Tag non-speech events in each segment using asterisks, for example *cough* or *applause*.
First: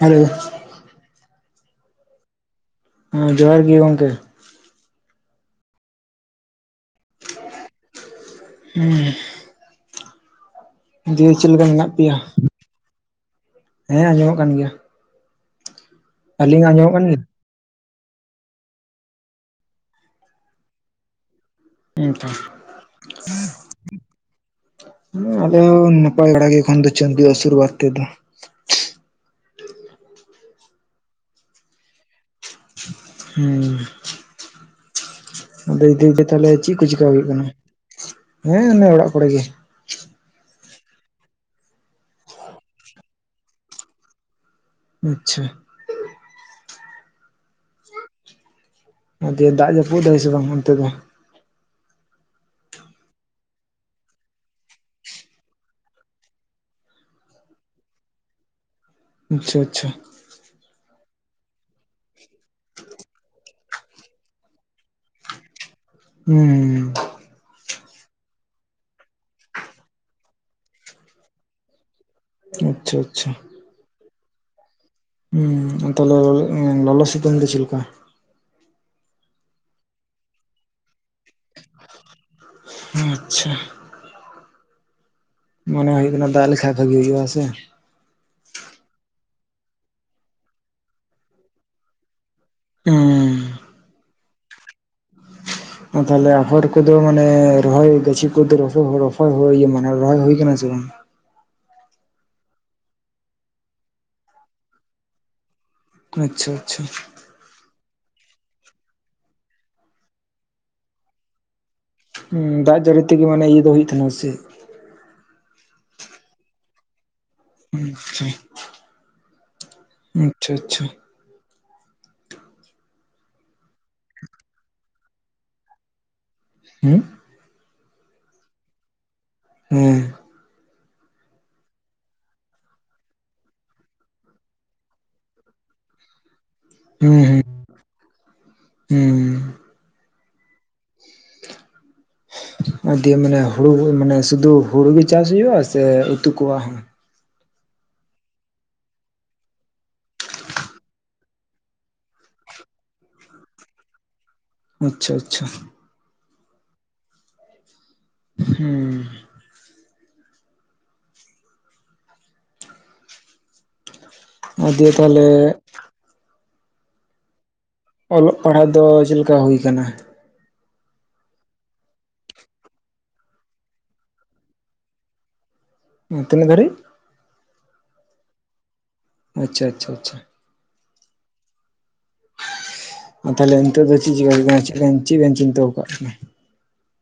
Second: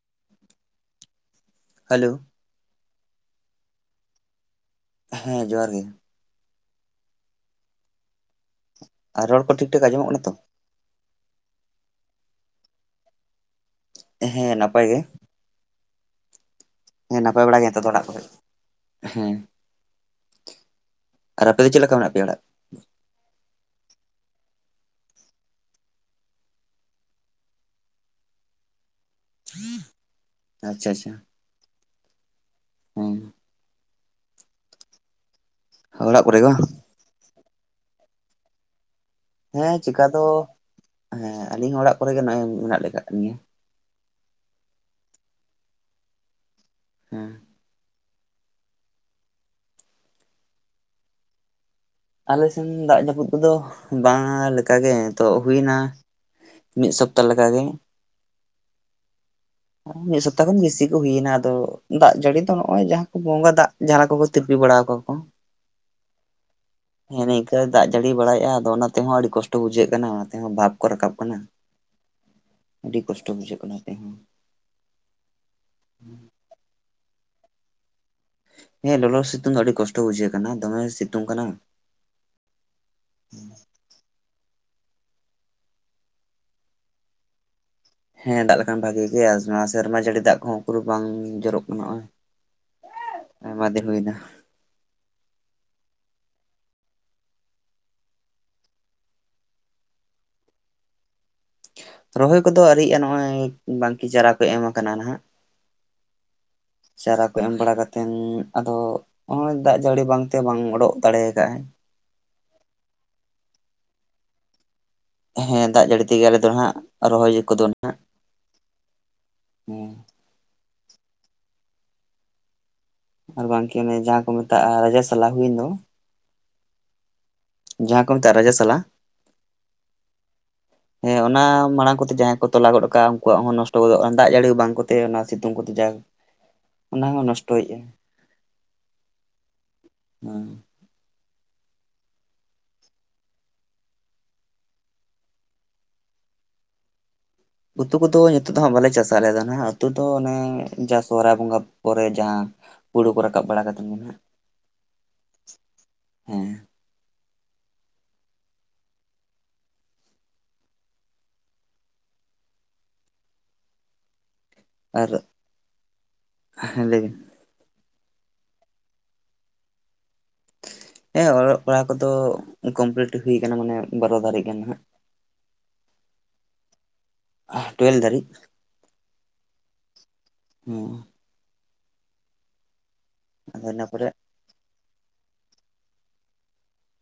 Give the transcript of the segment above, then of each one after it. Hello hello ᱦᱮᱸ ᱡᱚᱦᱟᱨ ᱜᱮ ᱜᱚᱝᱠᱮ ᱦᱮᱸ ᱡᱚᱦᱟᱨ ᱜᱮ ᱦᱮᱸ ᱟᱨ ᱨᱚᱲ ᱠᱚ ᱴᱷᱤᱠ ᱴᱷᱟᱠ ᱟᱸᱡᱚᱢᱚᱜ ᱠᱟᱱᱟ ᱛᱚ ᱫᱤᱭᱮ ᱪᱮᱫ ᱞᱮᱠᱟ ᱢᱮᱱᱟᱜ ᱯᱮᱭᱟ? ᱟᱸᱡᱚᱢᱚᱜ ᱦᱮᱸ ᱠᱟᱱ ᱜᱮᱭᱟ ᱱᱟᱯᱟᱭ ᱜᱮ ᱟᱹᱞᱤᱧᱟᱜ ᱟᱸᱡᱚᱢᱚᱜ ᱠᱟᱱ ᱜᱮᱭᱟ ᱦᱮᱸ ᱱᱟᱯᱟᱭ ᱵᱟᱲᱟ ᱜᱮ ᱱᱤᱛᱟᱜ ᱫᱚ ᱚᱲᱟᱜ ᱠᱚᱨᱮᱜ ᱦᱮᱸ ᱟᱨ ᱟᱯᱮ ᱫᱚ ᱪᱮᱫ ᱞᱮᱠᱟ ᱢᱮᱱᱟᱜ ᱯᱮᱭᱟ ᱦᱮᱸᱛᱚ ᱚᱲᱟᱜ? *inaudible* ᱟᱞᱮ ᱦᱚᱸ ᱱᱟᱯᱟᱭ ᱵᱟᱲᱟ ᱜᱮ ᱮᱠᱷᱚᱱ ᱫᱚ ᱪᱟᱸᱫᱩ ᱟᱥᱩᱨ ᱵᱟᱫ ᱛᱮᱫᱚ ᱟᱪᱪᱷᱟ ᱪᱷᱟ ᱦᱩᱸ ᱟᱫᱚ ᱚᱲᱟᱜ ᱫᱤᱠᱚ ᱠᱚᱨᱮ ᱜᱮ ᱛᱟᱦᱞᱮ ᱵᱟᱝ ᱪᱮᱫ ᱠᱚ ᱪᱮᱠᱟ ᱦᱩᱭᱩᱜ ᱠᱟᱱᱟ ᱦᱮᱸ ᱚᱱᱮ ᱚᱲᱟᱜ ᱠᱚᱨᱮ ᱜᱮ ᱦᱮᱸ ᱪᱮᱠᱟ ᱫᱚ ᱦᱮᱸ ᱟᱹᱞᱤᱧ ᱦᱚᱸ ᱚᱲᱟᱜ ᱠᱚᱨᱮ ᱜᱮ ᱱᱚᱜᱼᱚᱭ ᱢᱮᱱᱟᱜ ᱞᱮ ᱟᱠᱟᱫ ᱞᱤᱸᱧᱟ ᱟᱪᱪᱷᱟ ᱦᱮᱸ ᱟᱫᱚ ᱫᱟᱜ ᱡᱟᱹᱯᱩᱫ ᱫᱟᱭ ᱥᱮ ᱵᱟᱝ ᱚᱱᱛᱮ ᱫᱚ ᱟᱞᱮ ᱥᱮᱱ ᱫᱟᱜ ᱡᱟᱹᱯᱩᱫ ᱠᱚᱫᱚ ᱵᱟᱝᱟ ᱞᱮᱠᱟ ᱜᱮ ᱱᱤᱛᱚᱜ ᱦᱩᱭᱱᱟ ᱢᱤᱫ ᱥᱚᱯᱛᱟ ᱞᱮᱠᱟ ᱜᱮ ᱟᱪᱪᱷᱟ ᱟᱪᱪᱷᱟ *unintelligible* ᱡᱚᱛᱚ ᱠᱷᱚᱱ ᱵᱮᱥᱤ ᱠᱚ ᱦᱩᱭᱱᱟ ᱟᱫᱚ ᱫᱟᱜ ᱡᱟᱹᱲᱤ ᱫᱚ ᱱᱚᱜᱼᱚᱭ ᱡᱟᱦᱟᱸ ᱠᱚ ᱵᱚᱸᱜᱟ ᱫᱟᱜ ᱡᱟᱦᱟᱸ ᱠᱚ ᱛᱤᱨᱯᱤ ᱵᱟᱲᱟ ᱟᱠᱚ ᱠᱚ *inaudible* ᱦᱩᱸᱻ ᱦᱮᱸ ᱱᱤᱝᱠᱟᱹ ᱫᱟᱜ ᱡᱟᱹᱲᱤ ᱵᱟᱲᱟᱭᱮᱜᱼᱟ ᱟᱫᱚ ᱚᱱᱟ ᱛᱮᱦᱚᱸ ᱟᱹᱰᱤ ᱠᱚᱥᱴᱚ ᱵᱩᱡᱷᱟᱹᱜ ᱠᱟᱱᱟ ᱚᱱᱟ ᱛᱮᱦᱚᱸ ᱵᱷᱟᱵᱽ ᱠᱚ ᱨᱟᱠᱟᱵ ᱠᱟᱱᱟ᱾ ᱟᱪᱪᱷᱟ ᱟᱹᱰᱤ ᱠᱚᱥᱴᱚ ᱟᱪᱪᱷᱟ ᱵᱩᱡᱷᱟᱹᱜ ᱠᱟᱱᱟ ᱛᱮᱦᱚᱸ ᱦᱩᱸ ᱛᱟᱦᱚᱞᱮ ᱞᱚᱞᱚ ᱥᱤᱛᱩᱝ ᱫᱚ ᱪᱮᱫ ᱞᱮᱠᱟ? ᱦᱮᱸ ᱞᱚᱞᱚ ᱥᱤᱛᱩᱝ ᱫᱚ ᱟᱹᱰᱤ ᱠᱚᱥᱴᱚ ᱵᱩᱡᱷᱟᱹᱜ ᱠᱟᱱᱟ ᱫᱚᱢᱮ ᱥᱤᱛᱩᱝ ᱠᱟᱱᱟ ᱟᱪᱪᱷᱟ ᱢᱚᱱᱮ ᱦᱩᱭᱩᱜ ᱠᱟᱱᱟ ᱫᱟᱜ ᱞᱮᱠᱷᱟᱡ ᱵᱷᱟᱹᱜᱤ ᱦᱩᱭᱩᱜᱼᱟ ᱥᱮ ᱦᱮᱸ ᱫᱟᱜ ᱞᱮᱠᱷᱟᱱ ᱵᱷᱟᱹᱜᱤ ᱜᱮ ᱱᱚᱣᱟ ᱥᱮᱨᱢᱟ ᱡᱟᱹᱲᱤ ᱫᱟᱜ ᱠᱚᱦᱚᱸ ᱩᱠᱩᱨ ᱵᱟᱝ ᱡᱚᱨᱚᱜ ᱠᱟᱱᱟ ᱱᱚᱜᱼᱚᱭ ᱦᱩᱸ ᱟᱭᱢᱟ ᱫᱤᱱ ᱦᱩᱭ ᱱᱟ ᱦᱚᱸ ᱛᱟᱦᱚᱞᱮ ᱟᱯᱷᱚᱨ ᱠᱚᱫᱚ ᱢᱟᱱᱮ ᱨᱚᱦᱚᱭ ᱜᱟᱹᱪᱷᱤ ᱠᱚᱫᱚ *unintelligible* ᱢᱟᱱᱮ ᱨᱚᱦᱚᱭ ᱦᱩᱭ ᱠᱟᱱᱟ ᱥᱮ ᱵᱟᱝ ᱨᱚᱦᱚᱭ ᱠᱚᱫᱚ ᱟᱹᱣᱨᱤᱭᱟᱜᱼᱟ ᱱᱚᱜᱼᱚᱭ ᱵᱟᱝᱠᱤ ᱪᱟᱨᱟ ᱠᱚ ᱮᱢ ᱟᱠᱟᱱᱟ ᱱᱟᱦᱟᱜ ᱟᱪᱪᱷᱟ ᱪᱷᱟ ᱪᱟᱨᱟ ᱠᱚ ᱮᱢ ᱵᱟᱲᱟ ᱠᱟᱛᱮᱱ ᱟᱫᱚ ᱱᱚᱜᱼᱚᱭ ᱫᱟᱜ ᱡᱟᱹᱲᱤ ᱵᱟᱝ ᱛᱮ ᱵᱟᱝ ᱚᱰᱚᱜ ᱫᱟᱲᱮ ᱟᱠᱟᱜᱼᱟᱭ ᱦᱩᱸ ᱫᱟᱜ ᱡᱟᱹᱲᱤ ᱛᱮᱜᱮ ᱢᱟᱱᱮ ᱤᱭᱟᱹ ᱫᱚ ᱦᱩᱭᱩᱜ ᱛᱟᱦᱮᱱᱟ ᱥᱮ ᱪᱮᱫ? ᱦᱮᱸ ᱫᱟᱜ ᱡᱟᱹᱲᱤ ᱛᱮᱜᱮ ᱟᱞᱮ ᱫᱚ ᱱᱟᱦᱟᱸᱜ ᱨᱚᱦᱚᱭ ᱠᱚᱫᱚ ᱱᱟᱦᱟᱸᱜ, ᱟᱪᱪᱷᱟ ᱟᱪᱪᱷᱟ ᱟᱪᱪᱷᱟ ᱟᱨ ᱵᱟᱝᱠᱮ ᱚᱱᱮ ᱡᱟᱦᱟᱸ ᱠᱚ ᱢᱮᱛᱟᱜ-ᱟ ᱨᱟᱡᱟ ᱥᱟᱞᱟ ᱦᱩᱭ ᱮᱱ ᱫᱚ, ᱦᱩᱸ ᱡᱟᱦᱟᱸ ᱠᱚ ᱢᱮᱛᱟᱜ-ᱟ ᱨᱟᱡᱟ ᱥᱟᱞᱟ ᱦᱮᱸ *inaudible* ᱦᱮᱸ ᱚᱱᱟ ᱢᱟᱲᱟᱝ ᱠᱚᱛᱮ ᱡᱟᱦᱟᱸᱭ ᱠᱚ ᱛᱚᱞᱟ ᱜᱚᱫ ᱠᱟᱜᱼᱟ ᱩᱱᱠᱩᱣᱟᱜ ᱦᱚᱸ ᱱᱚᱥᱴᱚ ᱜᱚᱫᱜᱼᱟ ᱡᱟᱹᱲᱤ ᱵᱟᱝ ᱠᱚᱛᱮ ᱚᱱᱟ ᱥᱤᱛᱩᱝ ᱠᱚᱛᱮ ᱡᱟ ᱚᱱᱟ ᱦᱚᱸ ᱦᱩᱸ ᱱᱚᱥᱴᱚᱭᱮᱜᱼᱟ, ᱦᱩᱸ ᱦᱩᱸ᱾ *inaudible* ᱟᱨ ᱫᱤᱭᱮ ᱢᱮᱱᱟ ᱦᱩᱲᱩ ᱢᱮᱱᱟ ᱥᱩᱫᱩ ᱦᱩᱲᱩ ᱜᱮ ᱪᱟᱥ ᱦᱩᱭᱩᱜᱼᱟ ᱥᱮ ᱩᱛᱩ ᱠᱚᱣᱟᱜ ᱦᱚᱸ? ᱩᱛᱩ ᱠᱚᱫᱚ ᱱᱤᱛᱳ ᱫᱚ ᱦᱟᱸᱜ ᱵᱟᱞᱮ ᱪᱟᱥᱼᱟ ᱟᱞᱮ ᱫᱚ ᱱᱟᱟᱜ ᱩᱛᱩ ᱫᱚ ᱚᱱᱮ ᱡᱟ ᱥᱚᱦᱨᱟᱭ ᱵᱚᱸᱜᱟ᱾ ᱠᱚᱨᱮ ᱡᱟᱦᱟᱸ ᱦᱩᱲᱩ ᱠᱚ ᱨᱟᱠᱟᱵ ᱵᱟᱲᱟ ᱠᱟᱛᱮᱫ ᱜᱮ ᱱᱟᱜ ᱟᱪᱪᱷᱟ ᱟᱪᱪᱷᱟ᱾ ᱦᱮᱸ᱾ ᱦᱩᱸ᱾ ᱟ ᱫᱤᱭᱮ ᱛᱟᱦᱚᱞᱮ ᱦᱮᱸ ᱞᱟᱹᱭ ᱵᱤᱱ᱾ ᱚᱞᱚᱜ ᱯᱟᱲᱦᱟᱜ ᱫᱚ ᱪᱮᱫ ᱞᱮᱠᱟ ᱦᱩᱭ ᱟᱠᱟᱱᱟ? ᱦᱮᱸ ᱚᱞᱚᱜ ᱯᱟᱲᱦᱟᱜ ᱠᱚᱫᱚ ᱠᱚᱢᱯᱞᱤᱴ ᱦᱩᱭᱩ ᱟᱠᱟᱱᱟ ᱢᱟᱱᱮ ᱵᱟᱨᱚ ᱫᱷᱟᱹᱨᱤᱡ ᱜᱟᱱ ᱦᱜ᱾ ᱛᱤᱱᱟᱹᱜ ᱫᱷᱟᱹᱨᱤᱡ? ᱟ ᱴᱩᱭᱮᱞᱵᱷ ᱫᱷᱟᱹᱨᱤᱡ᱾ ᱟᱪᱪᱷᱟ ᱟᱪᱪᱷᱟ ᱟᱪᱪᱷᱟ᱾ ᱦᱩᱸ᱾ ᱟᱫᱚ ᱛᱟᱦᱚᱞᱮ ᱤᱱᱟᱹ ᱱᱤᱛᱚᱜ ᱫᱚ ᱯᱚᱨᱮ ᱪᱮᱫ ᱪᱤᱠᱟᱹ ᱪᱮᱫᱵᱮᱱ ᱪᱤᱱᱛᱟᱹᱣ ᱠᱟᱜ ᱛᱟᱦᱮᱱᱟ?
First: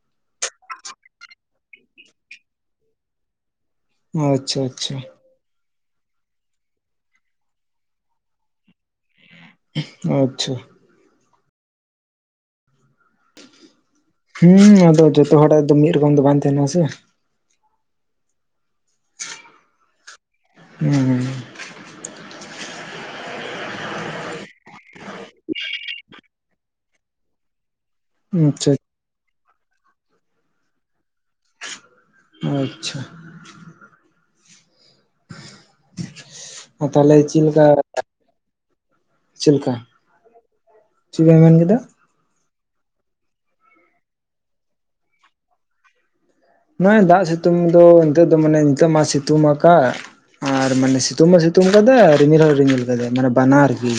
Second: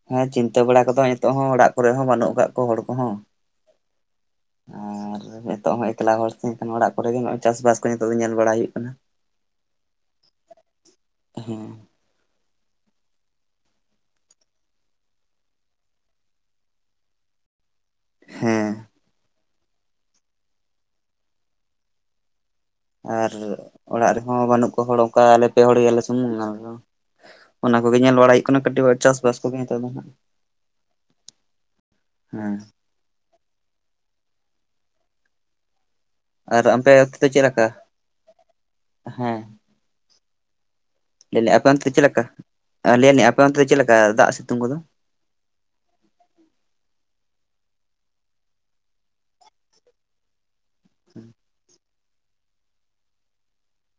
ᱦᱮᱸ ᱪᱤᱱᱛᱟᱹ ᱵᱟᱲᱟ ᱠᱚᱫᱚ ᱱᱤᱛᱚᱜ ᱦᱚᱸ ᱚᱲᱟᱜ ᱠᱚᱨᱮ ᱦᱚᱸ ᱵᱟᱹᱱᱩᱜ ᱟᱠᱟᱫ ᱠᱚᱣᱟ ᱦᱚᱲ ᱠᱚᱦᱚᱸ᱾ ᱟᱪᱪᱷᱟ ᱟᱪᱪᱷᱟ ᱟᱨ ᱱᱤᱛᱚᱜ ᱦᱚᱸ ᱮᱠᱞᱟ ᱦᱚᱲ ᱮᱱᱠᱷᱟᱱ ᱚᱲᱟᱜ ᱠᱚᱨᱮ ᱜᱮ ᱱᱚᱭ ᱪᱟᱥᱵᱟᱥ ᱠᱚ ᱱᱤᱛᱚᱜ ᱫᱚ ᱧᱮᱞ ᱵᱟᱲᱟᱭ ᱦᱩᱭᱩᱜ ᱠᱟᱱᱟ᱾ *unintelligible* ᱟᱪᱪᱷᱟ᱾ ᱦᱮᱸ᱾ ᱦᱩᱸ ᱟᱫᱚ ᱡᱷᱚᱛᱚ ᱦᱚᱲᱟᱜ ᱫᱚ ᱢᱤᱫ ᱨᱚᱠᱚᱢ ᱫᱚ ᱵᱟᱝ ᱛᱟᱦᱮᱱᱟ ᱥᱮ᱾ ᱦᱮᱸ᱾ *unintelligible* ᱟᱨ ᱚᱲᱟᱜ ᱨᱮᱦᱚᱸ ᱵᱟᱹᱱᱩᱜ ᱠᱚᱣᱟ ᱦᱚᱲ ᱚᱱᱠᱟ ᱟᱞᱮ ᱯᱮ ᱦᱚᱲ ᱜᱮᱭᱟᱞᱮ ᱥᱩᱢᱩᱝ ᱟᱫᱚ ᱚᱱᱟ ᱠᱚᱜᱮ ᱧᱮᱞ ᱵᱟᱲᱟᱭ ᱦᱩᱭᱩᱜ ᱠᱟᱱᱟ ᱟᱪᱪᱷᱟ ᱠᱟᱹᱴᱤᱡ ᱪᱟᱥᱼᱵᱟᱥ ᱠᱚᱜᱮ ᱱᱮᱛᱟᱨ ᱫᱚ ᱦᱟᱸᱜ᱾ ᱦᱮᱸ ᱟᱪᱪᱷᱟ᱾ ᱟᱨ ᱟᱯᱮ ᱛᱟᱦᱞᱮ ᱚᱱᱛᱮ ᱫᱚ ᱪᱮᱫ ᱞᱮᱠᱟ ᱦᱮᱸ *inaudible* ᱪᱮᱫ ᱞᱮᱠᱟ? ᱪᱮᱫ ᱞᱟᱹᱭ ᱵᱮᱱ ᱟᱸᱧ ᱢᱮᱱ ᱟᱯᱮ ᱠᱮᱫᱟ ᱚᱱᱛᱮ ᱫᱚ ᱪᱮᱫ ᱞᱮᱠᱟ ᱞᱟᱹᱭ ᱟᱞᱤᱧ ᱟᱯᱮ ᱚᱱᱛᱮ ᱫᱚ ᱪᱮᱫ ᱞᱮᱠᱟ ᱫᱟᱜ ᱥᱤᱛᱩᱝ ᱠᱚᱫᱚ? ᱱᱚᱜᱼᱚᱭ ᱫᱟᱜ ᱥᱤᱛᱩᱝ ᱫᱚ ᱱᱤᱛᱚᱜ ᱫᱚ ᱢᱟᱱᱮ ᱱᱤᱛᱚᱜ ᱢᱟ ᱥᱤᱛᱩᱝ ᱟᱠᱟᱫ᱾ ᱟᱨ ᱢᱟᱱᱮ ᱥᱤᱛᱩᱝ ᱦᱚᱸ ᱥᱤᱛᱩᱝ ᱟᱠᱟᱫᱟᱭ ᱟᱨ ᱨᱤᱢᱤᱞ ᱦᱚᱸᱭ ᱨᱤᱢᱤᱞ ᱟᱠᱟᱫᱟᱭ ᱢᱟᱱᱮ ᱵᱟᱱᱟᱨ ᱜᱮ᱾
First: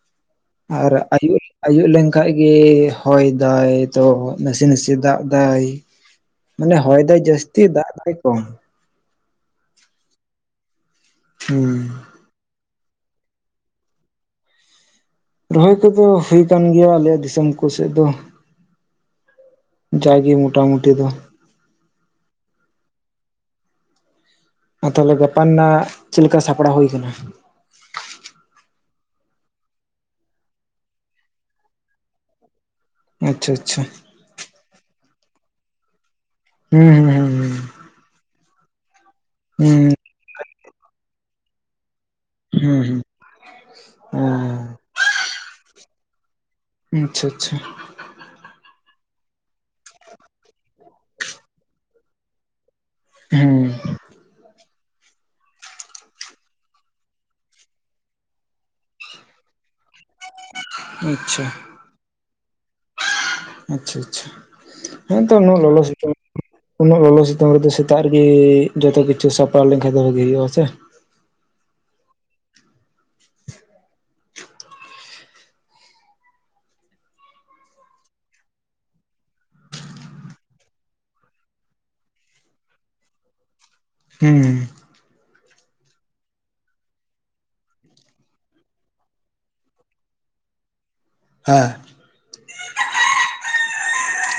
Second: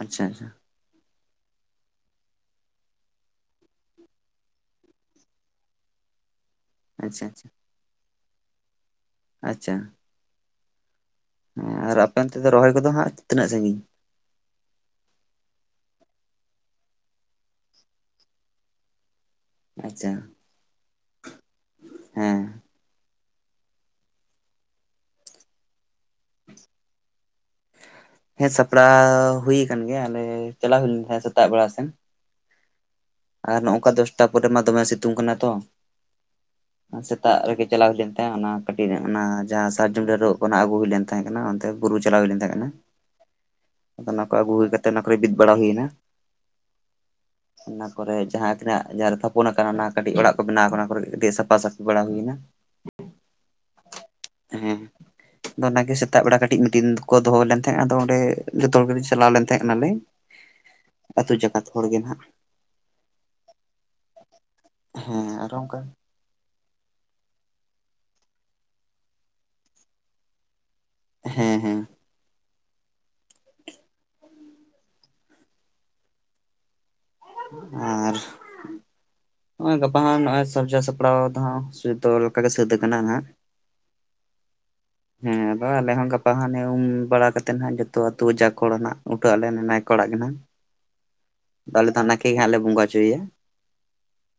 ᱟᱪᱪᱷᱟ ᱟᱪᱪᱷᱟ᱾ ᱟᱨ ᱟᱭᱩᱵ ᱟᱭᱩᱵ ᱞᱮᱱ ᱠᱷᱟᱱ ᱜᱮᱤ ᱦᱚᱭ ᱫᱟᱭ ᱛᱚ ᱱᱟᱥᱮ ᱱᱟᱥᱮ ᱫᱟᱜ ᱫᱟᱭ᱾ *inaudible* ᱢᱟᱱᱮ ᱦᱚᱭ ᱫᱟᱭ ᱟᱪᱪᱷᱟ ᱟᱪᱪᱷᱟ ᱡᱟᱹᱥᱛᱤ ᱫᱟᱜ ᱫᱟᱭ ᱠᱚᱢ᱾ ᱟᱪᱪᱷᱟ᱾ ᱦᱩᱸ *unintelligible* ᱟᱨ ᱟᱯᱮ ᱚᱱᱛᱮ ᱫᱚ ᱨᱚᱦᱚᱭ ᱠᱚᱫᱚ ᱦᱟᱸᱜ ᱛᱤᱱᱟᱹᱜ ᱥᱟᱺᱜᱤᱧ? ᱨᱚᱦᱚᱭ ᱠᱚᱫᱚ ᱦᱩᱭ ᱟᱠᱟᱱ ᱜᱮᱭᱟ ᱟᱞᱮᱭᱟᱜ ᱫᱤᱥᱚᱢ ᱠᱚ ᱥᱮᱫ ᱫᱚ᱾ ᱟᱪᱪᱷᱟ ᱡᱟᱜᱮ ᱢᱚᱴᱟᱢᱩᱴᱤ ᱫᱚ᱾ ᱦᱮᱸ᱾ ᱦᱮᱸ ᱛᱟᱦᱚᱞᱮ ᱜᱟᱯᱟ ᱨᱮᱱᱟᱜ ᱪᱮᱫ ᱞᱮᱠᱟ ᱥᱟᱯᱲᱟᱣ ᱦᱩᱭ ᱟᱠᱟᱱᱟ? ᱦᱮᱸ ᱥᱟᱯᱲᱟᱣ ᱦᱩᱭ ᱟᱠᱟᱱ ᱜᱮᱭᱟ ᱟᱞᱮ ᱪᱟᱞᱟᱣ ᱦᱩᱭ ᱞᱮᱱᱟ ᱛᱟᱦᱮᱸ ᱥᱮᱛᱟᱜ ᱵᱮᱲᱟ ᱥᱮᱱ᱾ ᱟᱪᱪᱷᱟ ᱟᱨ ᱟᱪᱪᱷᱟ ᱱᱚᱝᱠᱟ ᱫᱚᱥᱴᱟ ᱯᱚᱨᱮ ᱢᱟ ᱫᱚᱢᱮ ᱥᱤᱛᱩᱝ ᱠᱟᱱᱟ ᱛᱚ᱾ ᱦᱩᱸ ᱥᱮᱛᱟᱜ ᱦᱩᱸ ᱨᱮᱜᱮ ᱪᱟᱞᱟᱣ ᱦᱩᱭ ᱞᱮᱮᱱ ᱛᱟᱦᱮᱸ ᱚᱱᱟ ᱠᱟᱹᱴᱤᱡ ᱚᱱᱟ ᱡᱟᱦᱟᱸ ᱦᱩᱸ ᱥᱟᱨᱡᱚᱢ ᱰᱟᱹᱨᱭᱟᱜ ᱚᱱᱟ ᱟᱹᱜᱩ ᱦᱩᱭ ᱞᱮᱱ ᱛᱟᱦᱮᱸ ᱠᱟᱱᱟ ᱚᱱᱛᱮ ᱵᱩᱨᱩ ᱪᱟᱞᱟᱣ ᱦᱩᱭ ᱞᱮᱱ ᱛᱟᱦᱮᱸ ᱠᱟᱱᱟ ᱾ ᱦᱩᱸ ᱚᱱᱟ ᱠᱚ ᱟᱹᱜᱩ ᱦᱩᱭ ᱠᱟᱛᱮᱮᱫ ᱚᱱᱟ ᱠᱚᱨᱮ ᱵᱤᱫ ᱵᱟᱲᱟ ᱦᱩᱭᱱᱟ᱾ ᱦᱩᱸ ᱟᱪᱪᱷᱟ ᱟᱪᱪᱷᱟ᱾ ᱚᱱᱟ ᱠᱚᱨᱮ ᱡᱟᱦᱟᱸ ᱛᱤᱱᱟᱹ ᱡᱟᱦᱟᱸᱨᱮ ᱛᱷᱟᱯᱚᱱ ᱟᱠᱟᱱᱟ ᱚᱱᱟ ᱠᱟᱹᱴᱤᱡ ᱚᱲᱟᱜ ᱠᱚ ᱵᱮᱱᱟᱣ ᱟᱠᱟᱱᱟ, ᱚᱱᱟ ᱠᱚᱨᱮ ᱠᱟᱹᱴᱤᱡ ᱥᱟᱯᱷᱟ ᱥᱟᱹᱯᱷᱤ ᱵᱟᱲᱟ ᱦᱩᱭᱱᱟ᱾ ᱦᱮᱸ ᱦᱮᱸ ᱟᱫᱚ ᱚᱱᱟᱜᱮ ᱥᱮ ᱛᱟᱜ ᱵᱮᱲᱟ ᱠᱟᱹᱴᱤᱡ ᱢᱤᱴᱤᱱ ᱠᱚ ᱫᱚᱦᱚ ᱞᱮᱱ ᱛᱟᱦᱮᱸᱜ ᱟᱫᱚ ᱚᱸᱰᱮ ᱡᱚᱛᱚ ᱦᱚᱲ ᱜᱮᱞᱮ ᱪᱟᱞᱟᱣ ᱞᱮᱱ ᱛᱟᱦᱮᱸ ᱠᱟᱱᱟᱞᱮ ᱟᱹᱛᱩ ᱟᱪᱪᱷᱟ ᱡᱟᱠᱟᱛ ᱦᱚᱲ ᱜᱮ ᱱᱟᱦᱟᱜ ᱟᱪᱪᱷᱟ ᱟᱪᱪᱷᱟ ᱦᱮᱸ ᱛᱚ ᱟᱨᱚ ᱱᱚᱣᱟ ᱚᱱᱠᱟ ᱞᱚᱞᱚ ᱥᱤᱛᱩᱝ ᱩᱱᱟᱹᱜ ᱞᱚᱞᱚ ᱥᱤᱛᱩᱝ ᱨᱮᱫᱚ ᱥᱮᱛᱟᱜ ᱨᱮᱜᱮ ᱡᱚᱛᱚ ᱠᱤᱪᱷᱩ ᱥᱟᱯᱟᱣ ᱞᱮᱱᱠᱷᱟᱱ ᱫᱚ ᱵᱷᱟᱜᱤ ᱦᱩᱭᱩᱜᱼᱟ ᱥᱮ ᱦᱮᱸ ᱦᱮᱸ ᱟᱨ ᱱᱚᱜᱼᱚᱭ ᱜᱟᱯᱟ ᱦᱟᱜ ᱥᱟᱡᱟ ᱥᱟᱯᱲᱟᱣ ᱫᱚ ᱦᱟᱸᱜ ᱡᱚᱛᱚ ᱞᱮᱠᱟ ᱜᱮ ᱥᱟᱹᱛ ᱟᱠᱟᱱᱟ ᱱᱟᱸᱜ ᱦᱩᱸ ᱦᱮᱸ ᱟᱫᱚ ᱟᱞᱮ ᱦᱚᱸ ᱜᱟᱯᱟ ᱦᱟᱱᱮ ᱩᱢ ᱵᱟᱲᱟ ᱠᱟᱛᱮᱫ ᱦᱟᱜ ᱡᱚᱛᱚ ᱟᱹᱛᱩ ᱡᱟᱠ ᱦᱚᱲ ᱱᱟᱦᱟᱜ ᱩᱴᱟᱹᱜ ᱟᱞᱮ ᱱᱟᱭᱠᱮ ᱚᱲᱟᱜ ᱜᱮ ᱱᱟᱜ ᱦᱮᱸ ᱟᱞᱮ ᱫᱚ ᱱᱟᱭᱠᱮ ᱜᱮ ᱦᱟᱸᱜ ᱞᱮ ᱵᱚᱸᱜᱟ ᱦᱚᱪᱚᱭᱮᱭᱟ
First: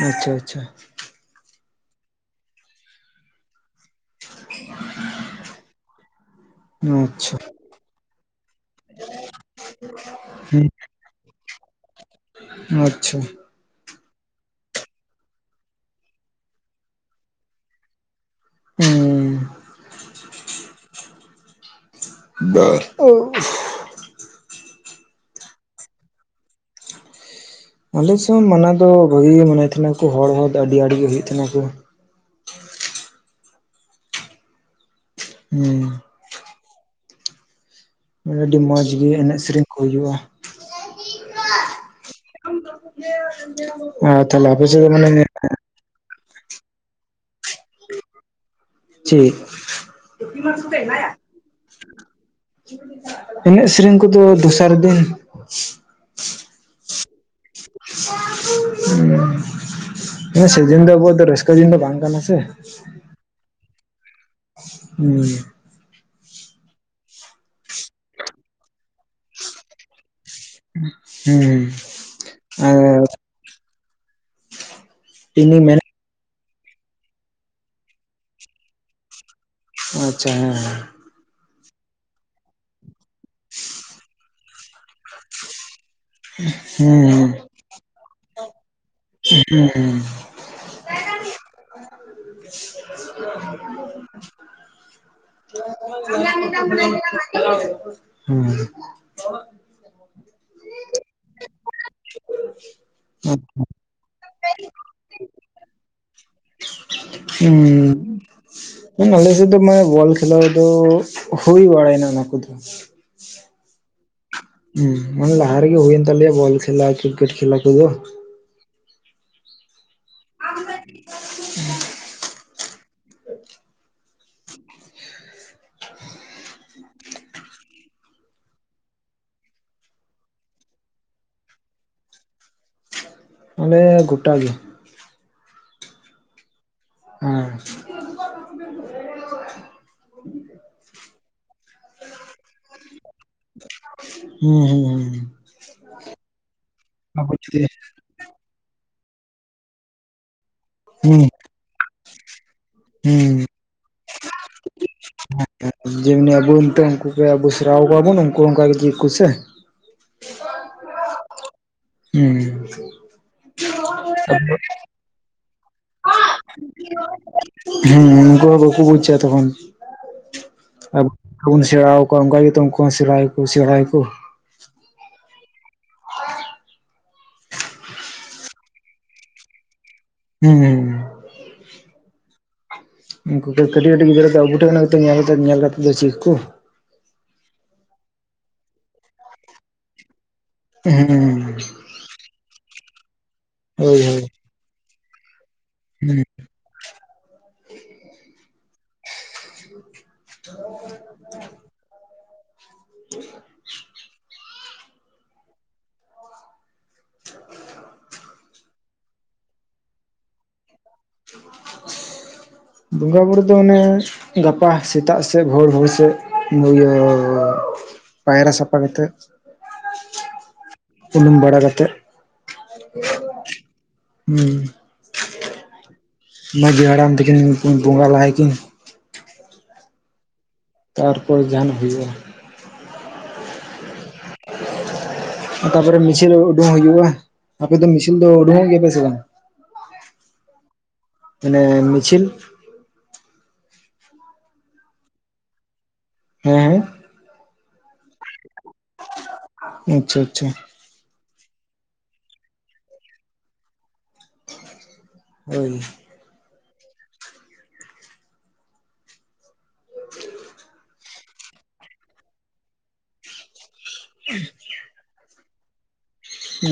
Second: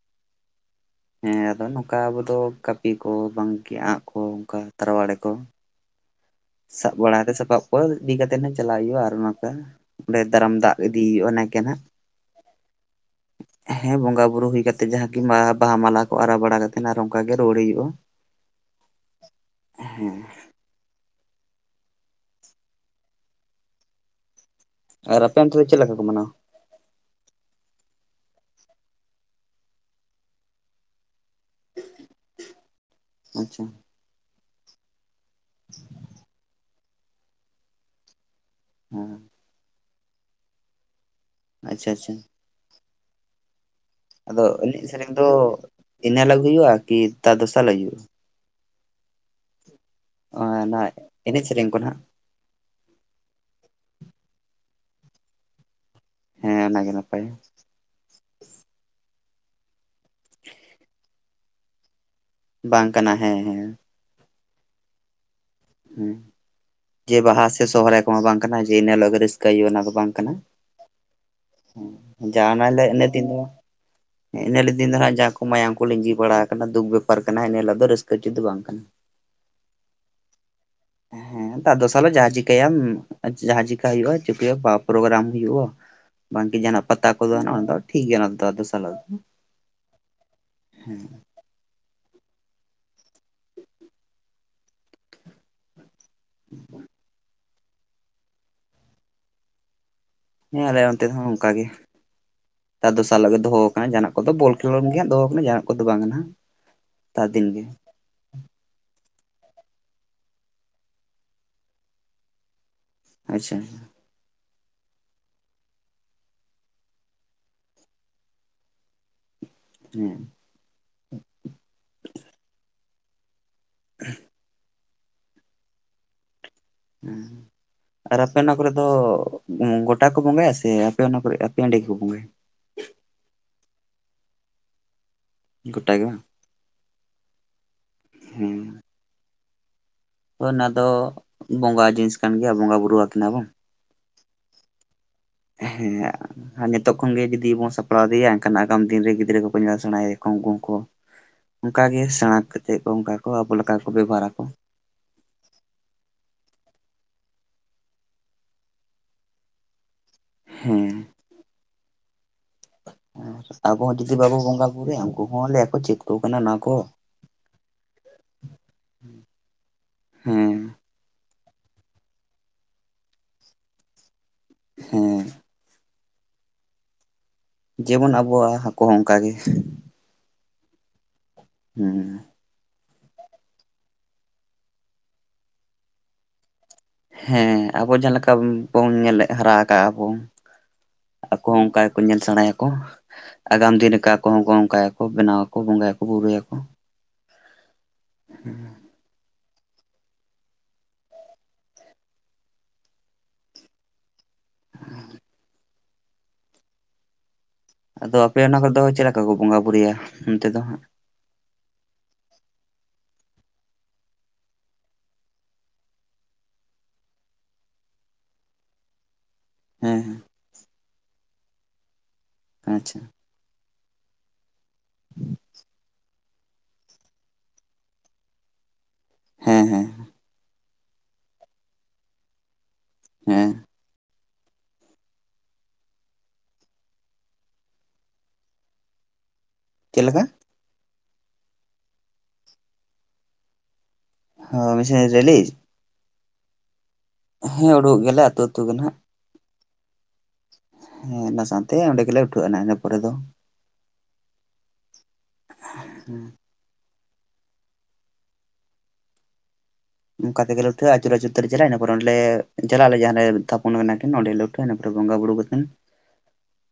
ᱟᱪᱪᱷᱟ ᱟᱪᱪᱷᱟ ᱦᱮᱸ ᱟᱫᱚ ᱱᱚᱝᱠᱟ ᱟᱵᱚ ᱫᱚ ᱠᱟᱹᱯᱤ ᱠᱚ ᱵᱟᱝᱠᱤ ᱟᱸᱜ ᱠᱚ ᱚᱱᱠᱟ ᱛᱟᱨᱣᱟᱲᱤ ᱠᱚ ᱥᱟᱵ ᱵᱟᱲᱟ ᱛᱮ ᱟᱪᱪᱷᱟ ᱥᱟᱯᱟᱵ ᱠᱚ ᱤᱫᱤ ᱠᱟᱛᱮ ᱱᱟᱜ ᱪᱟᱞᱟᱜ ᱦᱩᱭᱩᱜᱼᱟ ᱟᱨ ᱱᱚᱝ ᱠᱟ ᱚᱸᱰᱮ ᱫᱟᱨᱟᱢ ᱦᱩᱸ ᱫᱟᱜ ᱤᱫᱤᱭ ᱦᱩᱭᱩᱜᱼᱟ ᱱᱟᱭᱠᱮ ᱱᱟᱜ ᱟᱪᱪᱷᱟ ᱦᱮᱸ ᱵᱚᱸᱜᱟ ᱵᱩᱨᱩ ᱦᱩᱭ ᱠᱟᱛᱮᱜ ᱡᱟᱦᱟᱸ ᱠᱤᱱ ᱵᱟᱦᱟ ᱢᱟᱞᱟ ᱠᱚ ᱟᱨᱟ ᱵᱟᱲᱟ ᱠᱟᱛᱮᱫ ᱟᱨ ᱚᱱᱠᱟ ᱜᱮ ᱨᱩᱣᱟᱹᱲ ᱦᱩᱭᱩᱜᱼᱟ ᱦᱩᱸ *inaudible* ᱦᱮᱸ *inaudible* ᱟᱨ ᱟᱯᱮ ᱚᱱᱛᱮ ᱫᱚ ᱪᱮᱫ ᱞᱮᱠᱟ ᱠᱚ ᱢᱟᱱᱟᱣᱟ ᱟᱞᱮ ᱥᱮᱱ ᱢᱟᱱᱟᱣ ᱫᱚ ᱵᱷᱟᱜᱤ ᱜᱮ ᱢᱟᱱᱟᱣ ᱛᱟᱦᱮᱱᱟᱠᱚ ᱦᱚᱲ ᱦᱚᱸ ᱫᱚ ᱟᱹᱰᱤ ᱟᱹᱰᱤ ᱜᱮ ᱦᱩᱭᱩᱜ ᱛᱟᱦᱮᱱᱟᱠᱚ *inaudible* ᱟᱪᱪᱷᱟ ᱦᱩᱸ ᱦᱮᱸ ᱟᱹᱰᱤ ᱢᱚᱸᱡᱽ ᱜᱮ ᱦᱮᱸ ᱮᱱᱮᱡ ᱥᱮᱨᱤᱧ ᱠᱚ ᱦᱩᱭᱩᱜᱼᱟ ᱟᱪᱪᱷᱟ ᱟᱪᱪᱷᱟ *inaudible* ᱟᱨ ᱛᱟᱦᱞᱮ ᱚᱯᱮ ᱥᱮ ᱫᱚ ᱢᱟᱱᱮ *unintelligible* ᱤᱱᱟᱹ ᱦᱤᱞᱟᱹᱜ ᱜᱮ ᱦᱩᱭᱩᱜᱼᱟ ᱠᱤ ᱛᱟᱨ ᱫᱚᱥᱟᱨ ᱦᱤᱞᱟᱹᱜ ᱦᱩᱭᱩᱜᱼᱟ ᱪᱤᱜ ᱚᱱᱟ *inaudible* ᱮᱱᱮᱡ ᱥᱮᱨᱮᱧ ᱠᱚ ᱱᱟᱦᱟᱜ ᱮᱱᱮᱡ ᱥᱮᱨᱮᱧ ᱠᱚᱫᱚ ᱫᱚᱥᱟᱨ ᱫᱤᱱ ᱦᱮᱸ ᱚᱱᱟᱜᱮ ᱱᱟᱯᱟᱭᱟ᱾ *inaudible* ᱦᱮᱸ ᱥᱮᱫᱤᱱ ᱫᱚ ᱟᱵᱚ ᱟᱜ ᱫᱚ ᱨᱟᱹᱥᱠᱟᱹ ᱫᱤᱱ ᱫᱚ ᱵᱟᱝ ᱠᱟᱱᱟ ᱥᱮ ᱵᱟᱝ ᱠᱟᱱᱟ ᱦᱮᱸ ᱦᱮᱸ ᱦᱩᱸ ᱦᱩᱸ ᱡᱮ ᱵᱟᱦᱟ ᱥᱮ ᱥᱚᱦᱚᱨᱟᱭ ᱠᱚᱦᱚ ᱵᱟᱝ ᱠᱟᱱᱟ ᱡᱮ ᱤᱱᱟ ᱦᱤᱞᱟᱹᱜ ᱜᱮ ᱨᱟᱹᱥᱠᱟᱹᱭ ᱦᱩᱭᱩᱜᱼᱟ ᱚᱱᱟ ᱫᱚ ᱵᱟᱝ ᱠᱟᱱᱟ *inaudible* ᱦᱩᱸ ᱦᱩᱸ ᱡᱟᱸᱦᱟᱱᱟᱜ ᱞᱟᱹᱜ ᱤᱱᱟ ᱛᱮ ᱫᱚ ᱵᱟᱝ ᱮ ᱤᱱᱟᱹᱦᱤᱞᱟᱹᱜ ᱫᱤᱱ ᱫᱚ ᱦᱟᱸᱜ ᱡᱟᱦᱟᱸ ᱠᱚ ᱤᱧᱤᱧ ᱢᱟᱭᱟᱢ ᱢᱮᱱ ᱠᱚ ᱞᱤᱸᱡᱤ ᱵᱟᱲᱟ ᱠᱟᱱᱟ ᱫᱩᱠ ᱵᱮᱯᱟᱨ ᱠᱟᱱᱟ ᱤᱱᱟᱹᱦᱤᱞᱳᱜ ᱫᱚ ᱨᱟᱹᱥᱠᱟᱹ ᱩᱪᱤᱛ ᱫᱚ ᱵᱟᱝ ᱠᱟᱱᱟ ᱟᱪᱪᱷᱟ ᱦᱮᱸ ᱦᱮᱸ ᱦᱮᱸ ᱛᱟᱨ ᱫᱥᱟᱨ ᱦᱤᱞᱳᱜ ᱡᱟᱦᱟᱸ ᱪᱤᱠᱟᱹᱭᱟᱢ ᱡᱟᱦᱟᱸ ᱪᱤᱠᱟ ᱦᱩᱭᱩᱜ-ᱟ ᱪᱤᱠᱟᱹ ᱯᱨᱳᱜᱨᱟᱢ ᱦᱩᱭᱩᱜᱼᱟ ᱵᱟᱝᱠᱤ ᱡᱟᱦᱟᱸᱱᱟᱜ ᱯᱟᱛᱟ ᱦᱮᱸ ᱠᱚᱫᱚ ᱚᱱᱟ ᱫᱚ ᱴᱷᱤᱠ ᱜᱮᱭᱟ ᱚᱱᱟ ᱫᱚ ᱛᱟᱨ ᱫᱚᱥᱟᱨ ᱦᱤᱞᱟᱹᱜ ᱫᱚ, ᱦᱮᱸ ᱦᱮᱸ ᱦᱮᱸ *inaudible* *inaudible* ᱦᱩᱸ ᱦᱮᱸ ᱟᱞᱮ ᱚᱱᱛᱮ ᱫᱚ ᱦᱚᱸ ᱚᱱᱠᱟ ᱜᱮ ᱛᱟᱨ ᱫᱚᱥᱟᱨ ᱦᱤᱞᱳᱜ ᱜᱮ ᱫᱚᱦᱚ ᱠᱟᱱᱟ ᱡᱟᱦᱟᱱᱟᱜ ᱚ ᱫᱚ ᱵᱚᱞ ᱠᱷᱮᱞᱳᱸᱰ ᱜᱮ ᱫᱚᱦᱚ ᱠᱟᱱᱟ ᱡᱟᱦᱟᱸᱱᱟᱜ ᱠᱚᱫᱚ ᱵᱟᱝ ᱦᱟᱱᱟᱜ ᱦᱩᱸ ᱟᱞᱮ ᱥᱮᱫ ᱫᱚ ᱢᱟᱱᱮ ᱵᱚᱞ ᱠᱷᱮᱞᱟᱣ ᱫᱚ ᱦᱩᱭ ᱵᱟᱲᱟᱭᱱᱟ ᱚᱱᱟ ᱠᱚᱫᱚ ᱟᱪᱪᱷᱟ ᱦᱩᱸ ᱚᱱᱮ ᱞᱟᱦᱟ ᱨᱤᱜᱮ ᱦᱩᱭᱳᱮᱱ ᱛᱟᱞᱮᱭᱟ ᱵᱚᱞ ᱠᱷᱮᱞᱟ ᱠᱨᱤᱠᱮᱴ ᱠᱷᱮᱞᱟ ᱠᱚ ᱫᱚ ᱦᱸ *inaudible* *inaudible* ᱦᱩᱸ ᱟᱨ ᱟᱯᱮ ᱚᱱᱟ ᱠᱚᱨᱮ ᱫᱚ ᱜᱚᱴᱟ ᱠᱚ ᱵᱚᱸᱜᱟᱭᱟ ᱥᱮ ᱟᱯᱮ ᱚᱱᱟ ᱠᱚᱨᱮ ᱟᱯᱮ ᱮᱸᱰᱮ ᱜᱮᱠᱚ ᱵᱚᱸᱜᱟᱭᱟ ᱢᱚᱱᱮ ᱜᱚᱴᱟ ᱜᱮ ᱜᱚᱴᱟ ᱜᱮ ᱵᱟᱝ ᱦᱮᱸ ᱦᱮᱸ ᱚᱱᱟ ᱫᱚ ᱵᱚᱸᱜᱟ ᱡᱤᱱᱤᱥ ᱠᱟᱱ ᱜᱮᱭᱟ ᱵᱚᱸᱜᱟ ᱵᱩᱨᱩ ᱟᱠᱤ ᱵᱟᱝ ᱦᱮᱸ ᱦᱮᱸ ᱦᱮᱸ ᱦᱮᱸ ᱟᱨ ᱱᱤᱛᱚᱜ ᱠᱷᱚᱱᱜᱮ ᱡᱩᱫᱤ ᱵᱚᱱ ᱥᱟᱯᱲᱟᱣᱭᱟᱜ ᱭᱟ ᱮᱱᱠᱷᱟᱱ ᱟᱜᱟᱢ ᱫᱤᱱ ᱨᱮ ᱜᱤᱫᱽᱨᱟᱹ ᱠᱚᱠᱚ ᱧᱮᱞ ᱥᱮᱬᱟᱭᱟ ᱠᱚ ᱩᱱᱠᱩ ᱠᱚ ᱦᱩᱸ ᱚᱱᱠ ᱜᱮ ᱥᱮᱬᱟ ᱪᱮᱫ ᱠᱚ ᱚᱱᱠᱟ ᱠᱚ ᱟᱵᱚ ᱞᱮᱠᱟ ᱠᱚ ᱵᱮᱵᱚᱦᱟᱨᱟᱠᱚ ᱮ ᱡᱮᱢᱱᱤ ᱟᱵᱚ ᱱᱤᱛᱚᱜ ᱩᱱᱠᱩ ᱟᱵᱚ ᱥᱮᱨᱣᱟ ᱠᱚᱣᱟᱵᱚᱱ ᱩᱱᱠᱩ ᱚᱱᱠᱟᱜ ᱡᱮᱫ ᱠᱚᱥ ᱦᱮᱸ ᱦᱮᱸ ᱟᱵᱚ ᱦᱚᱸ ᱡᱩᱫᱤ ᱵᱟᱵᱚ ᱵᱚᱸᱜᱟ ᱵᱩᱨᱩᱭᱟ ᱩᱱᱠᱩ ᱦᱚᱸ ᱟᱞᱮᱭᱟ ᱠᱚ ᱪᱮᱫ ᱟᱠᱚ ᱠᱟᱱᱟ ᱚᱱᱟ ᱠᱚ ᱦᱮᱸ ᱩᱱᱠᱩ ᱦᱚᱸ ᱵᱟᱠᱚ ᱵᱩᱡ ᱛᱚᱠᱷᱚᱱ ᱦᱮᱸ ᱟᱵᱚ ᱵᱚᱱ ᱥᱮᱬᱟ ᱟᱠ ᱠᱚᱣᱟ ᱚᱱᱠᱟ ᱜᱮᱛᱚ ᱩᱱᱠᱩ ᱥᱮᱬᱟᱭ ᱠᱚ ᱥᱮᱬᱟᱭ ᱠᱚ ᱦᱮᱸ ᱡᱮᱢᱚᱱ ᱟᱵᱚᱣᱟᱜ ᱦᱟᱹᱠᱩ ᱦᱚᱸ ᱚᱱᱠᱟᱜᱮ ᱦᱩᱸ ᱦᱮᱸ ᱩᱱᱠᱩ ᱠᱟᱹᱴᱤᱡ ᱠᱟᱹᱴᱤᱡ ᱜᱤᱫᱽᱨᱟᱹ ᱫᱚ ᱟᱵᱩ ᱴᱷᱮᱱ ᱠᱟᱛᱮ ᱧᱮᱞ ᱠᱟᱛᱮᱫ ᱫᱚ ᱪᱮᱫ ᱠᱚ ᱦᱮᱸ ᱟᱵᱚ ᱡᱟᱦᱟᱸᱠᱟ ᱵᱚᱱ ᱧᱮᱞ ᱦᱟᱨᱟ ᱟᱠᱟᱜᱼᱟ ᱵᱚᱱ ᱦᱮᱸ ᱟᱠᱚ ᱦᱚᱸ ᱚᱱᱠᱟ ᱜᱮᱠᱚ ᱧᱮᱞ ᱥᱮᱬᱟᱭᱟᱠᱚ ᱟᱜᱟᱢ ᱫᱤᱱ ᱦᱳᱭ ᱞᱮᱠᱟ ᱦᱳᱭ ᱟᱠᱚ ᱦᱚᱸ ᱚᱱᱠᱟ ᱜᱮᱠᱚ ᱵᱮᱱᱟᱣᱟ ᱟᱠᱚ ᱵᱚᱸᱜᱟᱭᱟᱠᱚ ᱦᱩᱸ ᱵᱩᱨᱩᱭᱟᱠᱚ ᱦᱮᱸ ᱦ *unintelligible* ᱦ *inaudible* ᱟᱫᱚ ᱟᱯᱮ ᱚᱱᱟ ᱠᱚᱫᱚ ᱪᱮᱫ ᱞᱮᱠᱟ ᱠᱚ ᱵᱚᱸᱜᱟ ᱵᱩᱨᱩᱭᱟ ᱚᱱᱛᱮ ᱫᱚ ᱦᱟᱸᱜ ᱵᱚᱸᱜᱟ ᱵᱩᱨᱩ ᱫᱚ ᱚᱱᱮ ᱜᱟᱯᱟ ᱥᱮᱛᱟᱜ ᱥᱮᱫ ᱵᱷᱳᱨ ᱵᱷᱳᱨ ᱥᱮᱫ ᱤᱭᱟᱹ ᱯᱟᱭᱨᱟ ᱥᱟᱯᱟ ᱠᱟᱛᱮ ᱦᱮᱸ ᱦᱮᱸ ᱩᱱᱩᱢ ᱵᱟᱲᱟ ᱠᱟᱛᱮᱜ ᱦᱩᱸ ᱦᱮᱸ ᱢᱟᱺᱡᱷᱤ ᱦᱟᱲᱟᱢ ᱛᱟᱠᱤᱱ ᱵᱚᱸᱜᱟ ᱞᱟᱦᱟ ᱟᱠᱤ ᱦᱮᱸ ᱦᱮᱸ ᱛᱟᱨᱯᱚᱨᱮ ᱡᱟᱦᱱᱟᱜ ᱦᱩᱭᱩᱜᱼᱟ ᱦᱮᱸ ᱛᱟᱯᱚᱨᱮ ᱢᱤᱥᱤᱞ ᱩᱰᱩᱠᱚᱜ ᱦᱩᱭᱩᱜᱼᱟ ᱟᱯᱮ ᱫᱚ ᱢᱤᱥᱤᱞ ᱫᱚ ᱩᱰᱩᱠᱚᱜ ᱜᱮᱯ ᱥᱮ ᱵᱟᱝ ᱪᱮᱫ ᱞᱮᱠᱟ ᱢᱟᱱᱮ ᱢᱤᱪᱤᱞ ᱦᱚ ᱢᱤᱪᱤᱞ ᱨᱮᱞᱤ ᱦᱮᱸ ᱦᱮᱸ ᱦᱮᱸ ᱩᱰᱩᱠ ᱜᱮᱞᱮ ᱟᱹᱛᱩ ᱟᱹᱛᱩ ᱜᱮ ᱦᱟᱜ ᱟᱪᱪᱷᱟ ᱟᱪᱪᱷᱟ ᱦᱮᱸ ᱚᱱᱟ ᱥᱟᱶᱛᱮ ᱚᱸᱰᱮ ᱜᱮᱞᱮ ᱩᱴᱷᱟᱹᱜᱼᱟᱱᱟ ᱤᱱᱟᱹ ᱯᱚᱨᱮ ᱫᱚ *inaudible* ᱝᱠᱟ ᱛᱮᱜᱮ ᱞᱩᱴᱷᱟᱹᱼᱟ ᱟᱹᱪᱩᱨ ᱟᱹᱪᱩᱨ ᱛᱮᱞᱮ ᱪᱟᱞᱟ ᱟ ᱤᱱᱟ ᱯᱚᱨ ᱚᱸᱰᱞᱮ ᱡᱟᱞᱟᱜᱼᱟᱞᱮ ᱡᱟᱦᱟᱸ ᱞᱮ ᱛᱷᱟᱯᱚᱱ ᱠᱟᱱᱟ ᱠᱤᱱ ᱚᱸᱰᱮ ᱞᱩᱴᱼᱼ ᱤᱱᱟᱹ ᱯᱚᱨᱮ ᱵᱚᱸᱜᱟ ᱵᱩᱨᱩ ᱠᱟᱛᱮᱱ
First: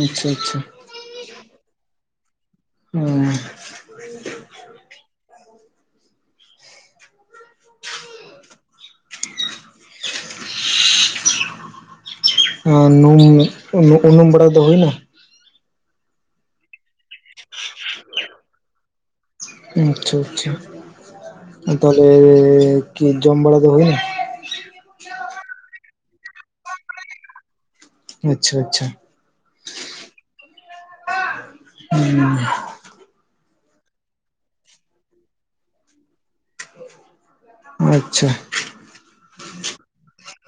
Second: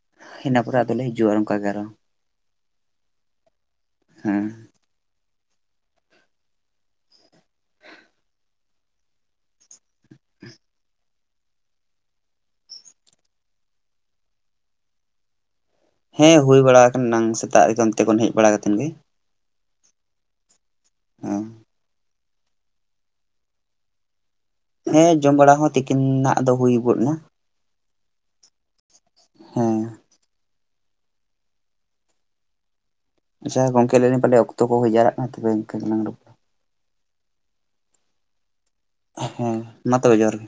ᱟᱪᱪᱷᱟ ᱟᱪᱪᱷᱟ ᱤᱱᱟᱹ ᱯᱚᱨᱮ ᱟᱫᱚᱞᱮ ᱦᱤᱡᱩᱜᱼᱟ ᱚᱱᱠᱟ ᱜᱮ ᱟᱨᱦᱚ᱾ *inaudible* ᱦᱮᱸ᱾ *inaudible* ᱟᱺ ᱱᱩᱢ, ᱩᱱᱩᱢ ᱵᱟᱲᱟ ᱫᱚ ᱦᱩᱭᱮᱱᱟ? ᱦᱮᱸ ᱦᱩᱭ ᱵᱟᱲᱟ ᱟᱠᱟᱱ ᱱᱟᱝ ᱥᱮᱛᱟᱜ ᱨᱮᱜᱮ ᱚᱱᱛᱮ ᱠᱷᱚᱱ ᱦᱮᱡ ᱵᱟᱲᱟ ᱠᱟᱛᱮᱫ ᱜᱮ᱾ ᱟᱪᱪᱷᱟ ᱟᱪᱪᱷᱟ, ᱦᱮᱸ ᱟ ᱛᱟᱦᱞᱮ ᱠᱤ ᱡᱚᱢ ᱵᱟᱲᱟ ᱫᱚ ᱦᱩᱭᱱᱟ? ᱦᱮᱸ ᱡᱚᱢ ᱵᱟᱲᱟ ᱦᱚᱸ ᱛᱤᱠᱤᱱᱱᱟᱜ ᱫᱚ ᱦᱩᱭ ᱜᱚᱫ ᱮᱱᱟ᱾ ᱟᱪᱪᱷᱟ ᱟᱪᱪᱷᱟ᱾ ᱦᱮᱸ *inaudible* ᱟᱪᱪᱷᱟ ᱜᱚᱝᱠᱮ ᱞᱟᱹᱭ ᱞᱤᱧ ᱯᱟᱞᱮ ᱚᱠᱛᱚ ᱠᱚ ᱦᱩᱭᱡᱟᱣᱨᱟᱜ ᱠᱟᱱᱟ ᱛᱚᱵᱮ ᱮᱱᱠᱟ ᱜᱮᱞᱟᱝ ᱨᱚᱯᱼᱼ ᱟᱪᱪᱷᱟ᱾ ᱦᱮᱸ, ᱢᱟ ᱛᱚᱵᱮ ᱡᱚᱦᱟᱨ ᱜᱮ᱾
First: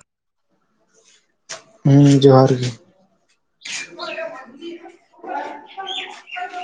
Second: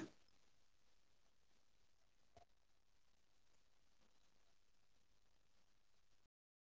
ᱦᱩᱸ ᱡᱚᱦᱟᱨ ᱜᱮ᱾